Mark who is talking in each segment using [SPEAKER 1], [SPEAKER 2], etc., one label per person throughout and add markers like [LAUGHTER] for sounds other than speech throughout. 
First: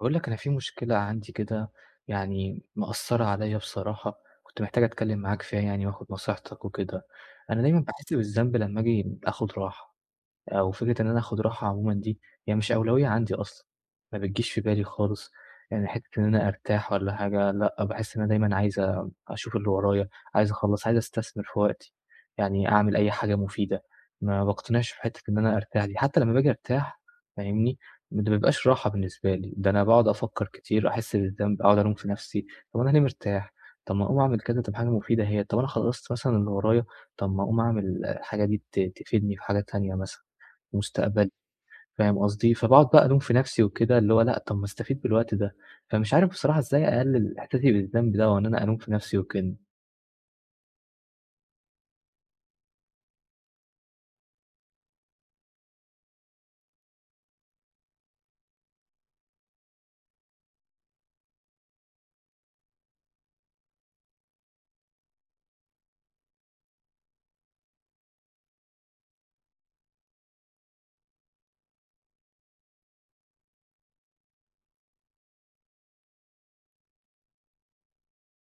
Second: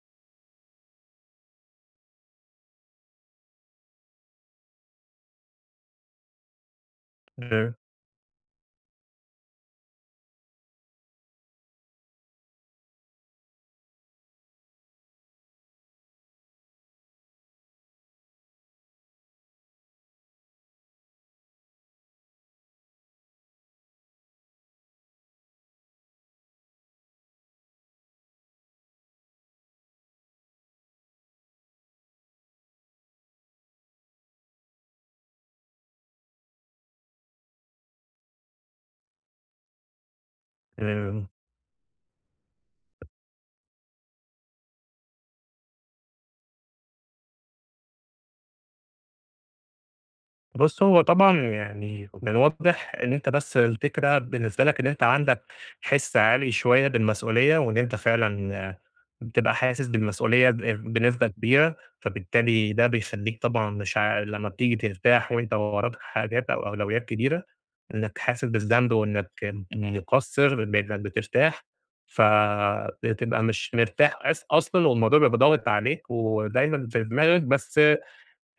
[SPEAKER 1] باقول لك أنا في مشكلة عندي كده يعني مأثّرة عليَّ بصراحة كنت محتاج أتكلّم معاك فيها يعني وآخُد نصيحتك وكده، أنا
[SPEAKER 2] [UNINTELLIGIBLE]
[SPEAKER 1] دايمًا باحس بالذنب لما آجي آخُد راحة أو فكرة إن أنا آخُد راحة عمومًا دي هي مش أولوية عندي أصلًا، ما بتجيش في بالي خالص، يعني حِتّة إن أنا أرتاح والّا حاجة، لأ باحس إن أنا دايمًا عايز أشوف اللي ورايا، عايز أخلّص، عايز أستثمر في وقتي، يعني أعمل أي حاجة مفيدة، ما باقتنعش في حِتّة إن أنا أرتاح دي حتى لما باجي أرتاح فاهمني، ده ما بيبقاش راحة بالنسبة لي، ده أنا باقعد أفكّر كتير، أحِس بالذنب، أقعُد ألوم في نَفسي، طَب أنا ليه مرتاح، طَب ما أقوم أعمل كذا تبقى حاجة مفيدة هي، طَب أنا خلّصت مثلًا اللي ورايا، طَب ما أقوم أعمل الحاجة دي ت تفيدني في حاجة تانية مثلًا،
[SPEAKER 2] امم.
[SPEAKER 1] مستقبلي، فاهم قصدي، فباقعُد بقى ألوم في نَفسي وكده، اللي هو لأ طَب ما أستفيد بالوقت ده، فمش عارف بصراحة إزاي أقلِّل إحساسي بالذنب ده وإن أنا ألوم في نَفسي وكده.
[SPEAKER 2] بُصّ، هو طبعًا يعني من الواضح إن أنت بس الفكرة بالنسبة لك إن أنت عندك حِس عالي شوية بالمسؤولية وإن أنت فعلًا بتبقى حاسس بالمسؤولية ب بنسبة كبيرة، فبالتالي ده بيخلّيك طبعًا مش عا لما بتيجي ترتاح وأنت وراك حاجات أو أولويّات كبيرة إنك حاسس بالذنب وإنك مُقصِّر بإنك بترتاح، ف بتبقى مش مرتاح أص أصلًا والموضوع بيبقى ضاغط عليك ودايمًا في دماغك، بس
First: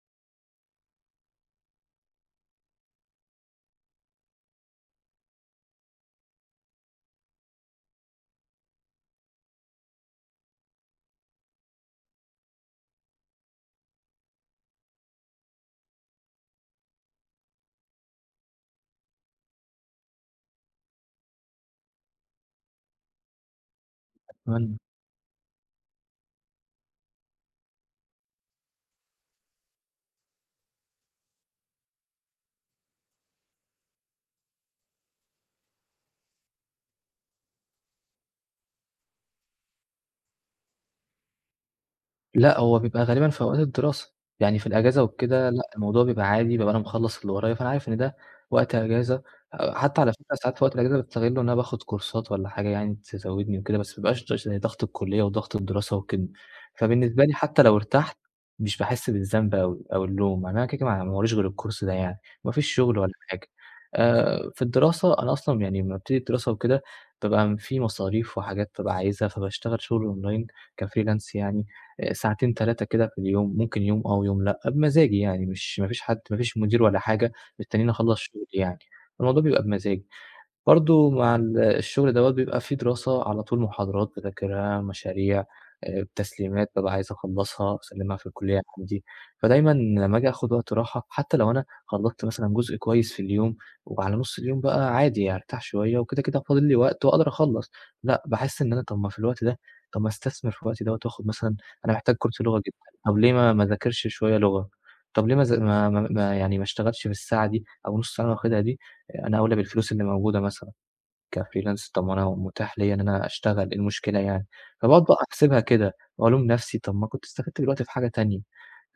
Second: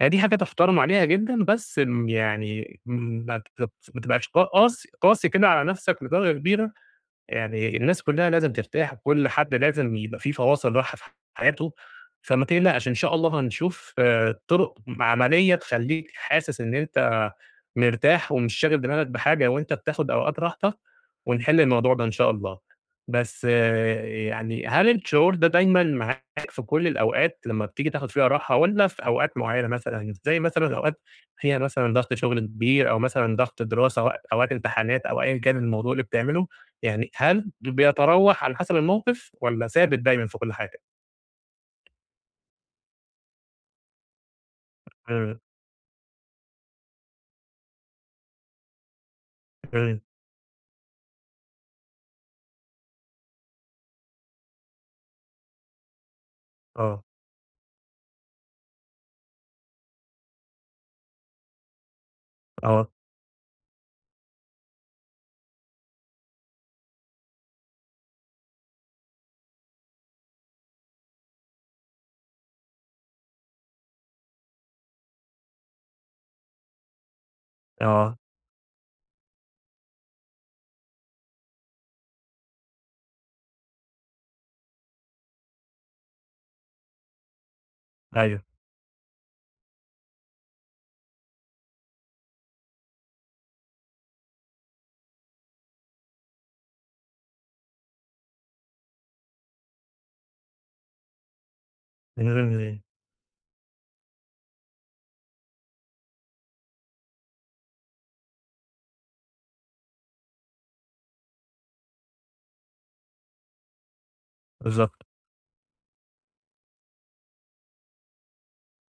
[SPEAKER 2] هي دي حاجة تُحترَم عليها جدًا، بس م يعني ما بت ما تبقاش قاس قاسي كده على نَفسك لدرجة كبيرة، يعني الناس كلّها لازم ترتاح وكلّ حد لازم يبقى في فواصِل راحة في حياته. فما تقلقش، إن شاء الله هنشوف آآ طُرُق م عملية تخلّيك حاسس إن أنت مرتاح ومش شاغل دماغك بحاجة وأنت بتاخد أوقات راحتك ونِحِل الموضوع ده إن شاء الله. بس يعني
[SPEAKER 1] أتمنى.
[SPEAKER 2] هل الشعور ده دايمًا معاك في كلّ الأوقات لما بتيجي تاخد فيها راحة والّا في أوقات معينة مثلًا، زي مثلًا أوقات هي مثلًا ضغْط شُغل كبير أو مثلًا ضغْط دراسة أو أو وقت إمتحانات أو أيًا كان الموضوع اللي بتعمله، يعني هل ب بيتراوح على حسَب الموقِف والّا ثابت دايمًا في كلّ حاجة؟
[SPEAKER 1] لأ هو بيبقى غالبًا في أوقات الدراسة. يعني في الإجازة
[SPEAKER 2] امم.
[SPEAKER 1] وكده، لأ الموضوع بيبقى عادي بيبقى أنا مخلّص اللي ورايا، فأنا عارف إن ده وقت أجازة، آآ
[SPEAKER 2] امم.
[SPEAKER 1] حتى على فكرة ساعات في وقت الأجازة، باستغلّه إن أنا باخد كورسات والّا حاجة يعني، تزودني وكده، بس ما يبقاش كتير عشان ضغط الكلية وضغط الدراسة وكده،
[SPEAKER 2] آه.
[SPEAKER 1] فبالنسبة لي حتى لو ارتحت مش باحسّ بالذنب أوي أو اللوم، يعني أنا كده، كده، ما ع ما وراييش غير الكورس ده يعني. ما فيش
[SPEAKER 2] آه.
[SPEAKER 1] شغل ولا حاجة آآ في الدراسة أنا أصلًا يعني لمّا بابتدي الدراسة وكده، بابقى في مصاريف وحاجات بابقى عايزها، فباشتغل شغل أونلاين كfreelance يعني آآ ساعتين، 3 كده في اليوم ممكن يوم آه ويوم لأ، بمزاجي يعني، مش ما فيش حد ما فيش مدير ولا حاجة مستنّيني
[SPEAKER 2] آه.
[SPEAKER 1] أخَلّص شغلي يعني الموضوع بيبقى بمزاجي. برضه مع ال الشغل دوّة بيبقى في دراسة، على طول محاضرات باذاكرها، مشاريع، آآ التسليمات بابقى عايز أخلّصها وأسلّمها في
[SPEAKER 2] أيوه.
[SPEAKER 1] الكلية عندي. فدايمًا لمّا آجي آخد وقت راحة حتى لو أنا خلّصت مثلًا جزء كويس في اليوم وعلى نص اليوم بقى عادي يعني، أرتاح شوية، وكده، كده فاضل لي وقت، وأقدر أخلّص لأ باحس إن أنا طَب ما في الوقت ده، طَب ما أستثمر في الوقت دوّة وآخد مثلًا أنا محتاج
[SPEAKER 2] من
[SPEAKER 1] كورس
[SPEAKER 2] غير
[SPEAKER 1] لغة جدًا،
[SPEAKER 2] ليه.
[SPEAKER 1] طَب ليه ما ما اذاكرش شوية لغة، طَب ليه ما أذا ما ما ما يعني ما اشتغلتش في الساعة دي أو النُّص ساعة اللي أنا واخدها دي آآ، أنا أولي بالفلوس اللي موجودة مثلًا كfreelance طَب ما أنا متاح ليَّ إن أنا أشتغل، إيه المشكلة يعني؟ فباقعد
[SPEAKER 2] بالضبط.
[SPEAKER 1] بقى أحسبها كده وألوم نفسي، طَب ما كنت استفدت بالوقت ده في حاجة تانية،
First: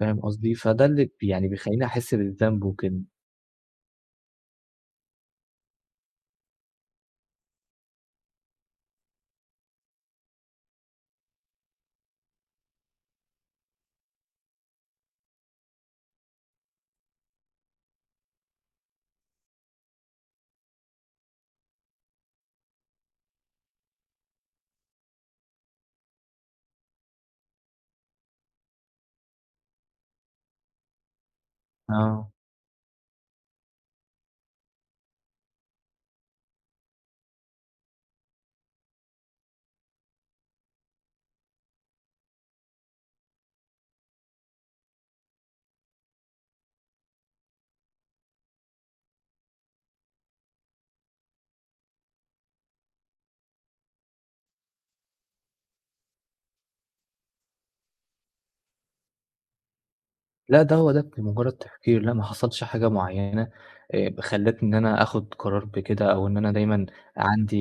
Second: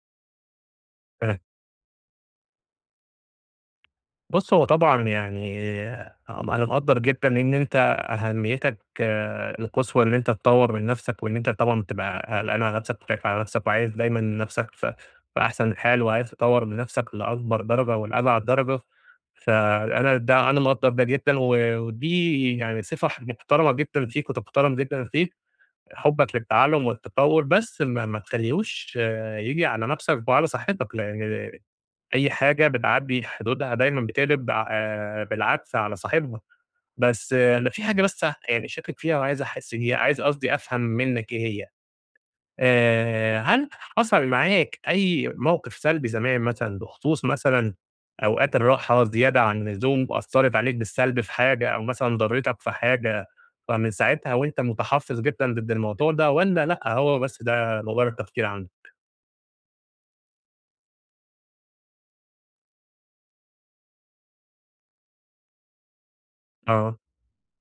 [SPEAKER 1] فاهم قصدي؟ فده اللي
[SPEAKER 2] تمام.
[SPEAKER 1] يعني بيخلّيني أحِس بالذنب وكده.
[SPEAKER 2] بُصّ، هو طبعًا يعني أنا مقدر جدًا إن أنت أهميتك القصوى إن أنت تطور من نفسك، وإن أنت طبعًا بتبقى قلقان على نفسك وخايف على نفسك وعايز دايمًا نفسك في في أحسن حال، وعايز تطور من نفسك لأكبر درجة ولأبعد درجة، فأنا ده أنا مقدر جدًا و ودي يعني صفة محترمة جدًا فيك وتُحترم جدًا فيك حبك للتعلم والتطور، بس ما ما تخليهوش ييجي على نفسك وعلى صحتك، [UNINTELLIGIBLE]
[SPEAKER 1] آه.
[SPEAKER 2] أي حاجة بتعدّي حدودها دايمًا بتقلب آآ بالعكس على صاحبها، بس لو في حاجة لسه يعني شاكك فيها وعايز أحس هي عايز قصدي أفهم منك إيه هي. آآ هل حصل معاك أي موقف سلبي زمان مثلًا بخصوص مثلًا أوقات الراحة زيادة عن اللزوم وأثرت عليك بالسلب في حاجة أو مثلًا ضرتك في حاجة فمن ساعتها وأنت متحفظ جدًا ضد الموضوع ده، والّا لأ هو بس ده مجرد تفكير عندك؟
[SPEAKER 1] لا ده هو ده كان مجرد تفكير لا ما حصلش حاجة معينة خلتني إن أنا آخد قرار بكده، أو إن أنا دايمًا
[SPEAKER 2] آه.
[SPEAKER 1] عندي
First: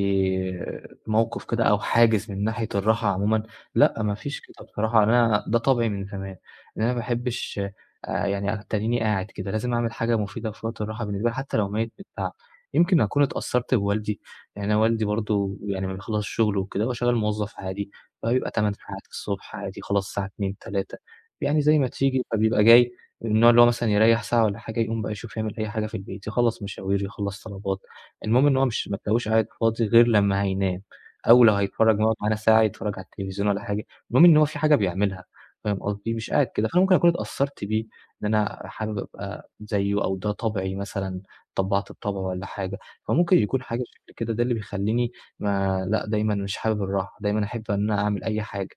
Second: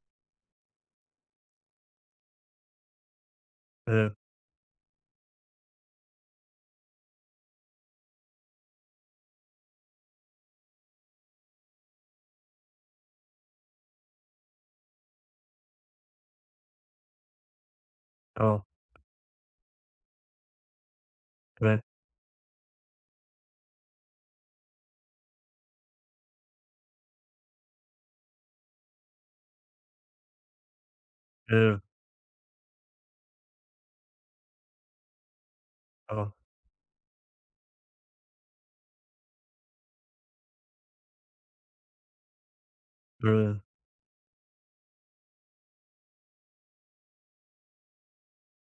[SPEAKER 1] موقف كده أو حاجز من ناحية الراحة عمومًا لأ
[SPEAKER 2] امم.
[SPEAKER 1] مافيش كده بصراحة أنا ده طبعي من زمان، إن أنا ما باحبش يعني أتنيني قاعد كده لازم أعمل حاجة مفيدة في وقت الراحة بالنسبة لي حتى لو ميت من التعب، يمكن أكون اتأثرت بوالدي يعني أنا والدي برضه يعني لما بيخلص شغله وكده هو شغال موظف عادي فبيبقى
[SPEAKER 2] آه.
[SPEAKER 1] 8 ساعات الصبح عادي يخلص الساعة 2:00 م 3:00 م يعني زي
[SPEAKER 2] تمام.
[SPEAKER 1] ما تيجي، فبيبقى جاي من النوع اللي هو مثلًا يريَّح ساعة والّا حاجة يقوم بقى يشوف يعمل أي حاجة في البيت يخلص مشاوير يخلص طلبات، المهم إن هو مش ما تلاقيهوش قاعد فاضي غير لما هينام أو لو
[SPEAKER 2] امم.
[SPEAKER 1] هيتفرج [UNINTELLIGIBLE] على ساعة هيتفرج على التلفزيون والّا حاجة، المهم إن هو في حاجة بيعملها فاهم قصدي مش
[SPEAKER 2] آه.
[SPEAKER 1] قاعد كده، فأنا ممكن أكون اتأثرت بيه إن أنا حابب أبقى زيه أو ده طبعي مثلًا اتطبّعت بطبعه والّا حاجة، فممكن
[SPEAKER 2] امم.
[SPEAKER 1] يكون حاجة شكل كده ده اللي بيخليني ما لا دايمًا مش حابب الراحة دايمًا أحب إن أنا أعمل أي حاجة.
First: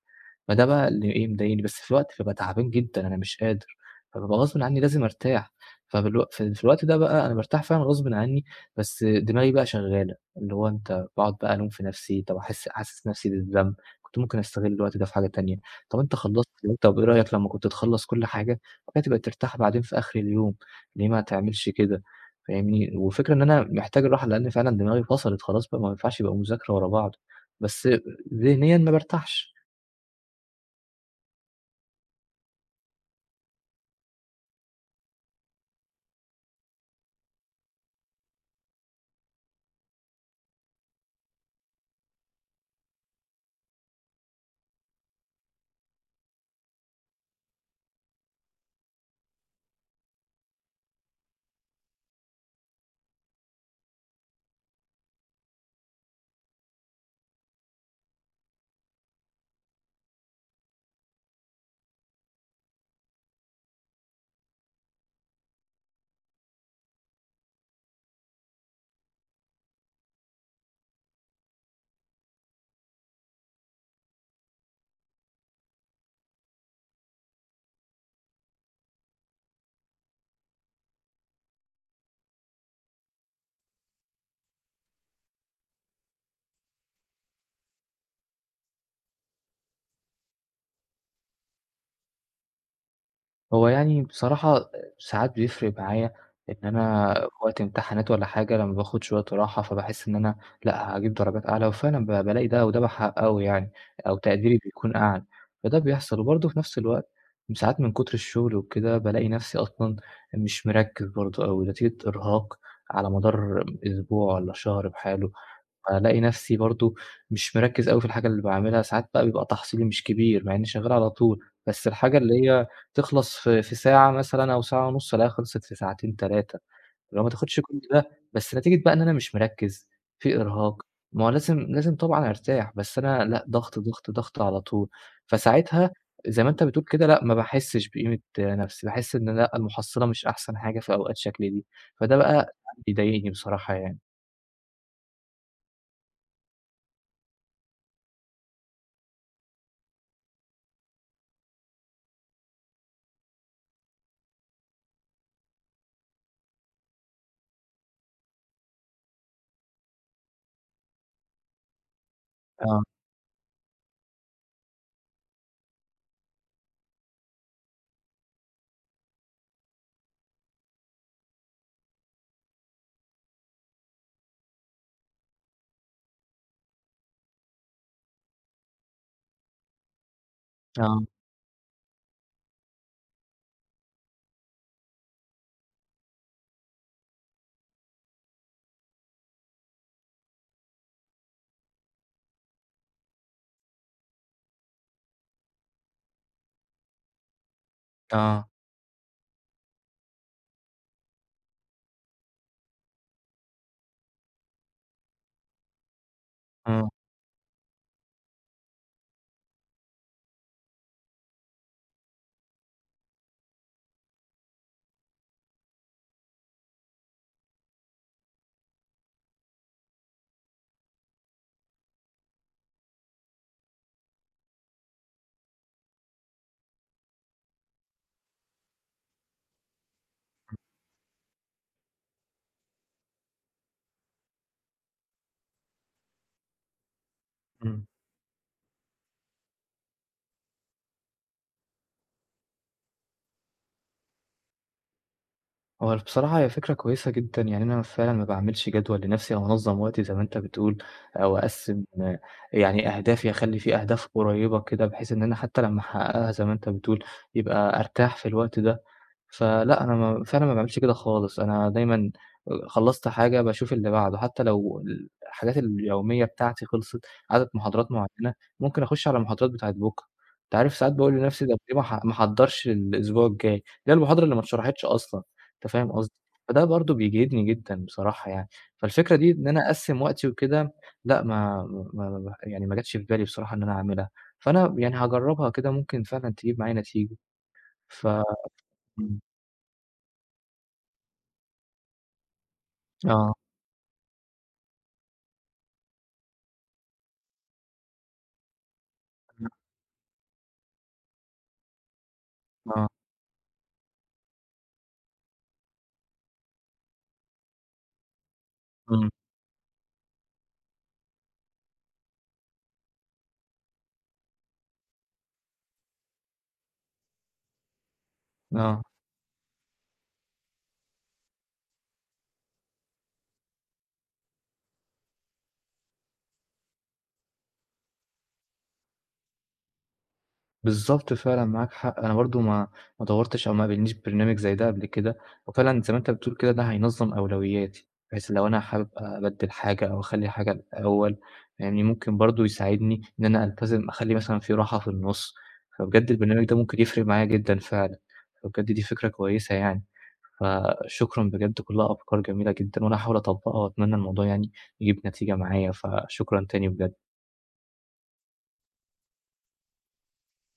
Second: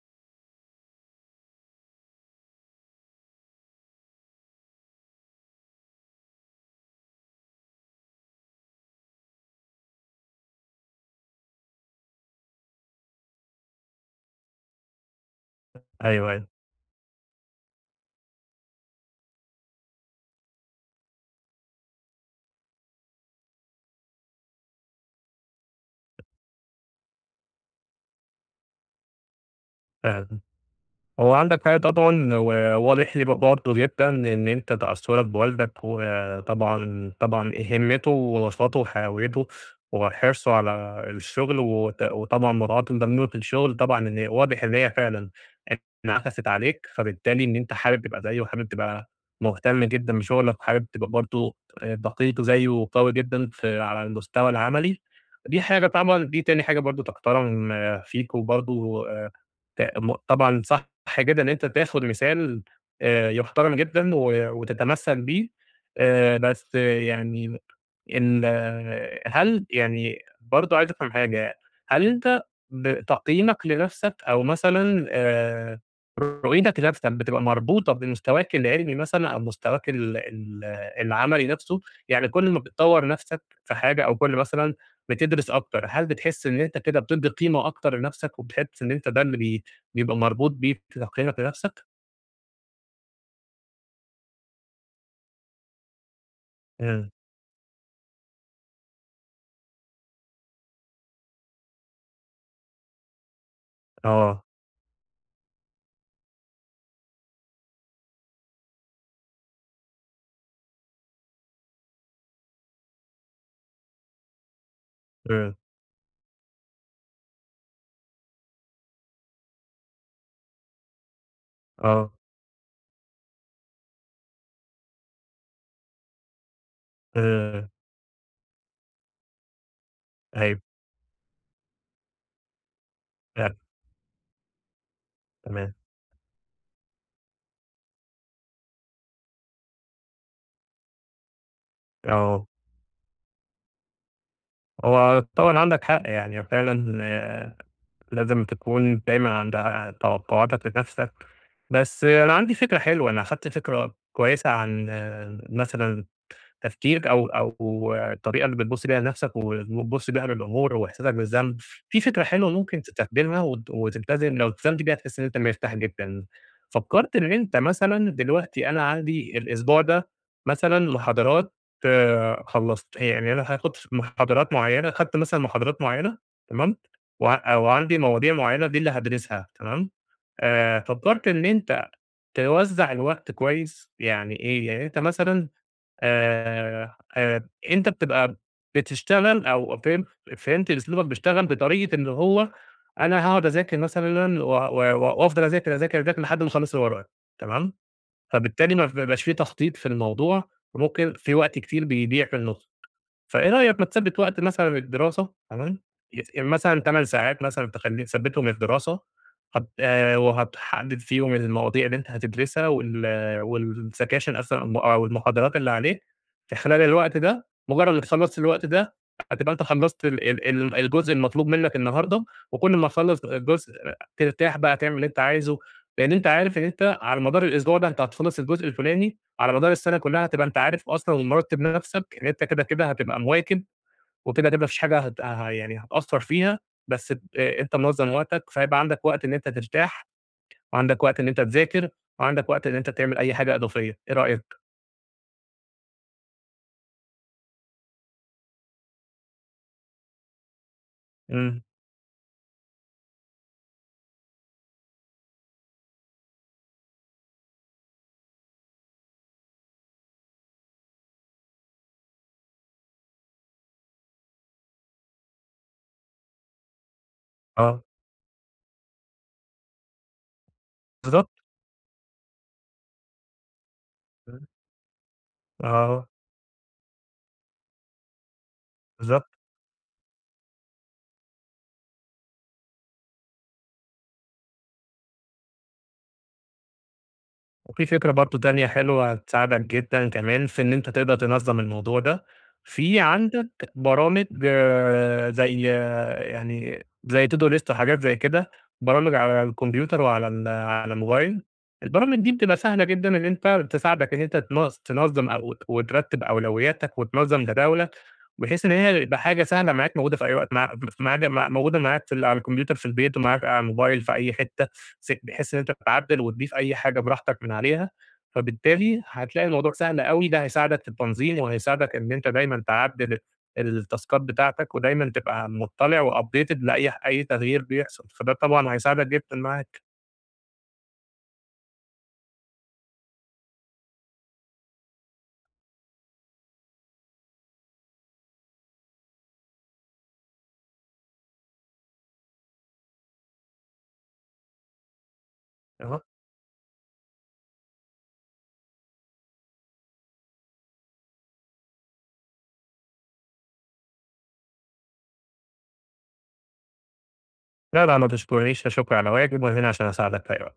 [SPEAKER 1] فده بقى اللي ايه مضايقني بس في وقت بابقى تعبان جدًا أنا مش قادر فبابقى غصبٍ عني لازم أرتاح فبالوق في في الوقت ده بقى أنا بارتاح فعلًا غصبٍ عني بس دماغي بقى شغالة، اللي هو أنت باقعد بقى ألوم في نفسي طب أحس أحسس نفسي بالذنب كنت ممكن أستغل الوقت ده في حاجة تانية طب أنت
[SPEAKER 2] أيوه أيوه.
[SPEAKER 1] خلصت طب إيه رأيك لما كنت تخلص كل حاجة بعد كده تبقى ترتاح بعدين في آخر اليوم، ليه ما تعملش كده فاهمني وفكرة إن أنا محتاج الراحة لأن فعلًا دماغي فصلت خلاص ما ينفعش يبقى مذاكرة ورا بعض بس ذهنيًا ما بارتاحش.
[SPEAKER 2] امم، هو عندك [UNINTELLIGIBLE] وواضح لي ب برضه جدًا إن أنت تأثُّرك بوالدك وطبعًا طبعًا آآ، هِمتُّه ونشاطُه وحيويتُه، وحرصُه على الشغل، و ت وطبعًا مراعاة إن ده [UNINTELLIGIBLE] الشغل طبعًا إن هي واضح إن هي فعلًا انعَكسِت عليك، فبالتالي إن أنت حابب تبقى زيُه، و حابب تبقى مهتم جدًا بشغلك، وحابب تبقى برضه ت دقيق زيُّه وقوي جدًا في على المستوى العملي، دي حاجة [UNINTELLIGIBLE] دي تاني حاجة برضه تُحترم فيك، وبرضه ت م طبعًا صح جدًا إن أنت تاخد مثال آآ، يُحترم جدًا و وتتمثّل بيه، آآ، بس يعني إن هل يعني برضه عايز أفهم حاجة، هل أنت ب تقييمك لنفسك، أو مثلًا آآ، رؤيتك لنفسك بتبقى مربوطة بمستواك العلمي مثلًا، أو مستواك ال ال العملي نفسه؟ يعني كل ما بتطوّر نفسك في حاجة أو كُلّ مثلًا بتدرس أكتر، هل بتحس إن أنت كده بتدّي قيمة أكتر لنفسك، وبتحس إن أنت ده اللي بي بيبقى مربوط بيك تقييمك لنفسك؟
[SPEAKER 1] هو يعني بصراحة آآ ساعات بيفرق معايا إن
[SPEAKER 2] إمم.
[SPEAKER 1] أنا وقت امتحانات والّا حاجة لمّا باخد شويّة راحة، فباحس إن أنا لأ هاجيب درجات أعلى، وفعلًا ب بالاقي ده وده بحققه يعني أو
[SPEAKER 2] آه.
[SPEAKER 1] تقديري بيكون أعلى فده بيحصل، وبرضه في نفْس الوقت ساعات من كتر الشغل وكده بالاقي نفْسي أصلًا مش مركز برضه أو نتيجة إرهاق على مدار أسبوع والّا شهر بحاله،
[SPEAKER 2] إمم.
[SPEAKER 1] فالاقي نفْسي برضه مش مركز أوي في الحاجة اللي باعملها، ساعات بقى بيبقى تحصيلي مش كبير مع إنّي شغّال على طول، بس
[SPEAKER 2] آه.
[SPEAKER 1] الحاجة اللي هي تخلص في في ساعة مثلًا أو ساعة ونُص ألاقيها خلصت في ساعتين، تلاتة اللي هو ما تاخدش
[SPEAKER 2] اهم.
[SPEAKER 1] كل ده، بس نتيجة بقى إن أنا مش مركز في
[SPEAKER 2] أيوه.
[SPEAKER 1] إرهاق، ما هو لازم لازم طبعًا أرتاح، بس أنا لأ
[SPEAKER 2] فعلًا.
[SPEAKER 1] ضغط، ضغط، ضغط على طول،
[SPEAKER 2] تمام.
[SPEAKER 1] فساعتها زي ما أنت بتقول كده لأ ما باحسش بقيمة نفْسي، باحس إن لأ، المحصلة مش أحسن حاجة في أوقات شكل دي، فده بقى
[SPEAKER 2] آه.
[SPEAKER 1] يعني بيضايقني بصراحة يعني.
[SPEAKER 2] هو طبعًا عندك حق، يعني فعلًا لازم تكون دايمًا عند ع توقعاتك لنفسك، بس أنا عندي فكرة حلوة، أنا خدت فكرة كويّسة عن مثلًا تفكير أو أو الطريقة اللي بتبص بيها لنفسك و وبتبص بيها للأمور وإحساسك بالذنب، في فكرة حلوة ممكن
[SPEAKER 1] آه.
[SPEAKER 2] تستخدمها وت تلتزم لو التزمت بيها هتحس إن أنت مرتاح جدًا، فكّرت إن أنت مثلًا دلوقتي أنا عندي الأسبوع ده مثلًا محاضرات خلصت هي يعني أنا هاخد ف محاضرات معيّنة، خدت مثلًا محاضرات معيّنة، تمام، وع وعندي مواضيع معيّنة دي اللي هادرسها تمام، آآ
[SPEAKER 1] آه.
[SPEAKER 2] فكّرت إن أنت توزع الوقت كويّس؟ يعني إيه؟ يعني أنت مثلًا آآ، آآ أنت بتبقى بتشتغل أو فهم فهمت أسلوبك بيشتغل بطريقة اللي هو أنا هاقعد أذاكر مثلًا و و وأفضل أذاكر، أذاكر، أذاكر لحد ما أخلص اللي ورايا، تمام؟
[SPEAKER 1] آه.
[SPEAKER 2] فبالتالي مف ما بيبقاش في تخطيط في الموضوع، وممكن في وقت كتير بيضيع في النص، فإيه رأيك ما تثبت وقت مثلًا للدراسة، تمام، يس مثلًا
[SPEAKER 1] آه.
[SPEAKER 2] 8 ساعات مثلًا تخلي تثبتهم للدراسة، هت وهتحدد فيهم المواضيع اللي أنت هتدرسها وال والسكاشن أس آه أو المحاضرات اللي عليك في خلال الوقت ده، مجرّد إنّك خلصت الوقت ده هتبقى أنت خلصت ال ال ال الجزء المطلوب منّك النهارده، وكل ما تخلص جزء ترتاح بقى، تعمل اللي أنت عايزه، لأن أنت عارف إن أنت على مدار الأسبوع ده أنت هتخلص الجزء الفُلاني، على مدار السنة كلّها هتبقى أنت
[SPEAKER 1] [UNINTELLIGIBLE]
[SPEAKER 2] عارف أصلًا ومرتب نفْسك إن أنت كده كده هتبقى مواكب وكده هتبقى ما فيش حاجة هت هي يعني هتقصر فيها، بس ب أنت
[SPEAKER 1] إمم.
[SPEAKER 2] منظم وقتك، فهيبقى عندك وقت إن أنت ترتاح وعندك وقت إن أنت تذاكر، وعندك وقت إن أنت تعمل أي حاجة إضافية، إيه رأيك؟
[SPEAKER 1] هو بصراحة هي فكرة كويسة جدًا، يعني أنا فعلًا ما باعملش جدول لنفسي أو أنظَّم وقتي زي ما أنت بتقول أو
[SPEAKER 2] إمم.
[SPEAKER 1] أقسِّم يعني أهدافي، أخلي في أهداف قريّبة كده بحيث إن أنا حتى لمّا أحققها زي ما أنت بتقول، يبقى أرتاح في الوقت ده، فلأ أنا ما فعلًا ما باعملش كده خالص، أنا دايمًا آآ، خلّصت حاجة باشوف اللي بعدُه حتى لو الحاجات اليومية بتاعتي خلصت، عدد
[SPEAKER 2] آه.
[SPEAKER 1] محاضرات معيّنة، ممكن أخُشّ على المحاضرات بتاعة بُكرة، أنت عارف ساعات باقول
[SPEAKER 2] بالضبط.
[SPEAKER 1] لنفسي طَب ليه ما أح ما أحضّرش الأسبوع الجاي، اللي هي المحاضرة اللي ما
[SPEAKER 2] امم.
[SPEAKER 1] أتشرحتش أصلًا، أنت فاهم
[SPEAKER 2] آه.
[SPEAKER 1] قصدي، فده برضه بيجهدني جدًا بصراحة يعني. فالفكرة
[SPEAKER 2] بالضبط.
[SPEAKER 1] دي إن أنا أقسّم وقتي وكده، لأ ما ما ما يعني ما جتش في بالي بصراحة إن أنا أعملها، فأنا يعني هاجرّبها كده ممكن فعلًا تجيب معايا نتيجة،
[SPEAKER 2] وفي
[SPEAKER 1] ف
[SPEAKER 2] فكرة برضه تانية حلوة
[SPEAKER 1] إمم.
[SPEAKER 2] هتساعدك جدًا كمان في إن أنت تقدر تنظّم الموضوع ده، في
[SPEAKER 1] آه.
[SPEAKER 2] عندك برامج زي يعني زي to do list وحاجات زي كده، برامج على
[SPEAKER 1] إمم.
[SPEAKER 2] الكمبيوتر وعلى ال على الموبايل، البرامج دي بتبقى سهلة
[SPEAKER 1] آه.
[SPEAKER 2] جدًا إن أنت تساعدك إن أنت تن تنظّم أو وترّتب أولوياتك وتنظّم جداولك، بحيث إن هي
[SPEAKER 1] إمم.
[SPEAKER 2] تبقى حاجة سهلة معاك موجودة في أي وقت مع مف مع موجودة معاك في ال على الكمبيوتر في البيت ومعاك على الموبايل في أي حتة، فت بحيث إن أنت تعدِّل وتضيف أي حاجة براحتك من عليها،
[SPEAKER 1] آه.
[SPEAKER 2] فبالتالي هتلاقي الموضوع سهل أوي، ده هيساعدك في التنظيم وهيساعدك إن أنت دايمًا تعدِّل التاسكات بتاعتك، ودايمًا تبقى مُطّلِع وupdated لأي ح أي تغيير بيحصل، فده طبعًا هيساعدك جدًا معاك.
[SPEAKER 1] بالضبط فعلًا، معاك حق، أنا برضه ما ما دوّرتش أو ما قابلنيش برنامج زي ده قبل كده، وفعلًا زي ما أنت بتقول كده ده هينظّم أولوياتي، بحيث لو أنا حابب أبدِّل حاجة أو أخلّي حاجة الأول، يعني ممكن برضه يساعدني إن أنا ألتزم، أخلي مثلًا في راحة في النُصّ
[SPEAKER 2] أها.
[SPEAKER 1] فبجد البرنامج ده ممكن يفرِق معايا جدًا فعلًا، فبجد دي فكرة كويسة يعني. فشكرًا بجد، كلّها أفكار جميلة جدًا، وأنا هاحاول أطبّقها وأتمنى الموضوع يعني يجيب نتيجة معايا، فشكرًا تاني بجد.
[SPEAKER 2] لا، لا ما تشكُرنيش، لا شُكرعلى واجب، وأنا هنا علشان أساعدك في أي وقت.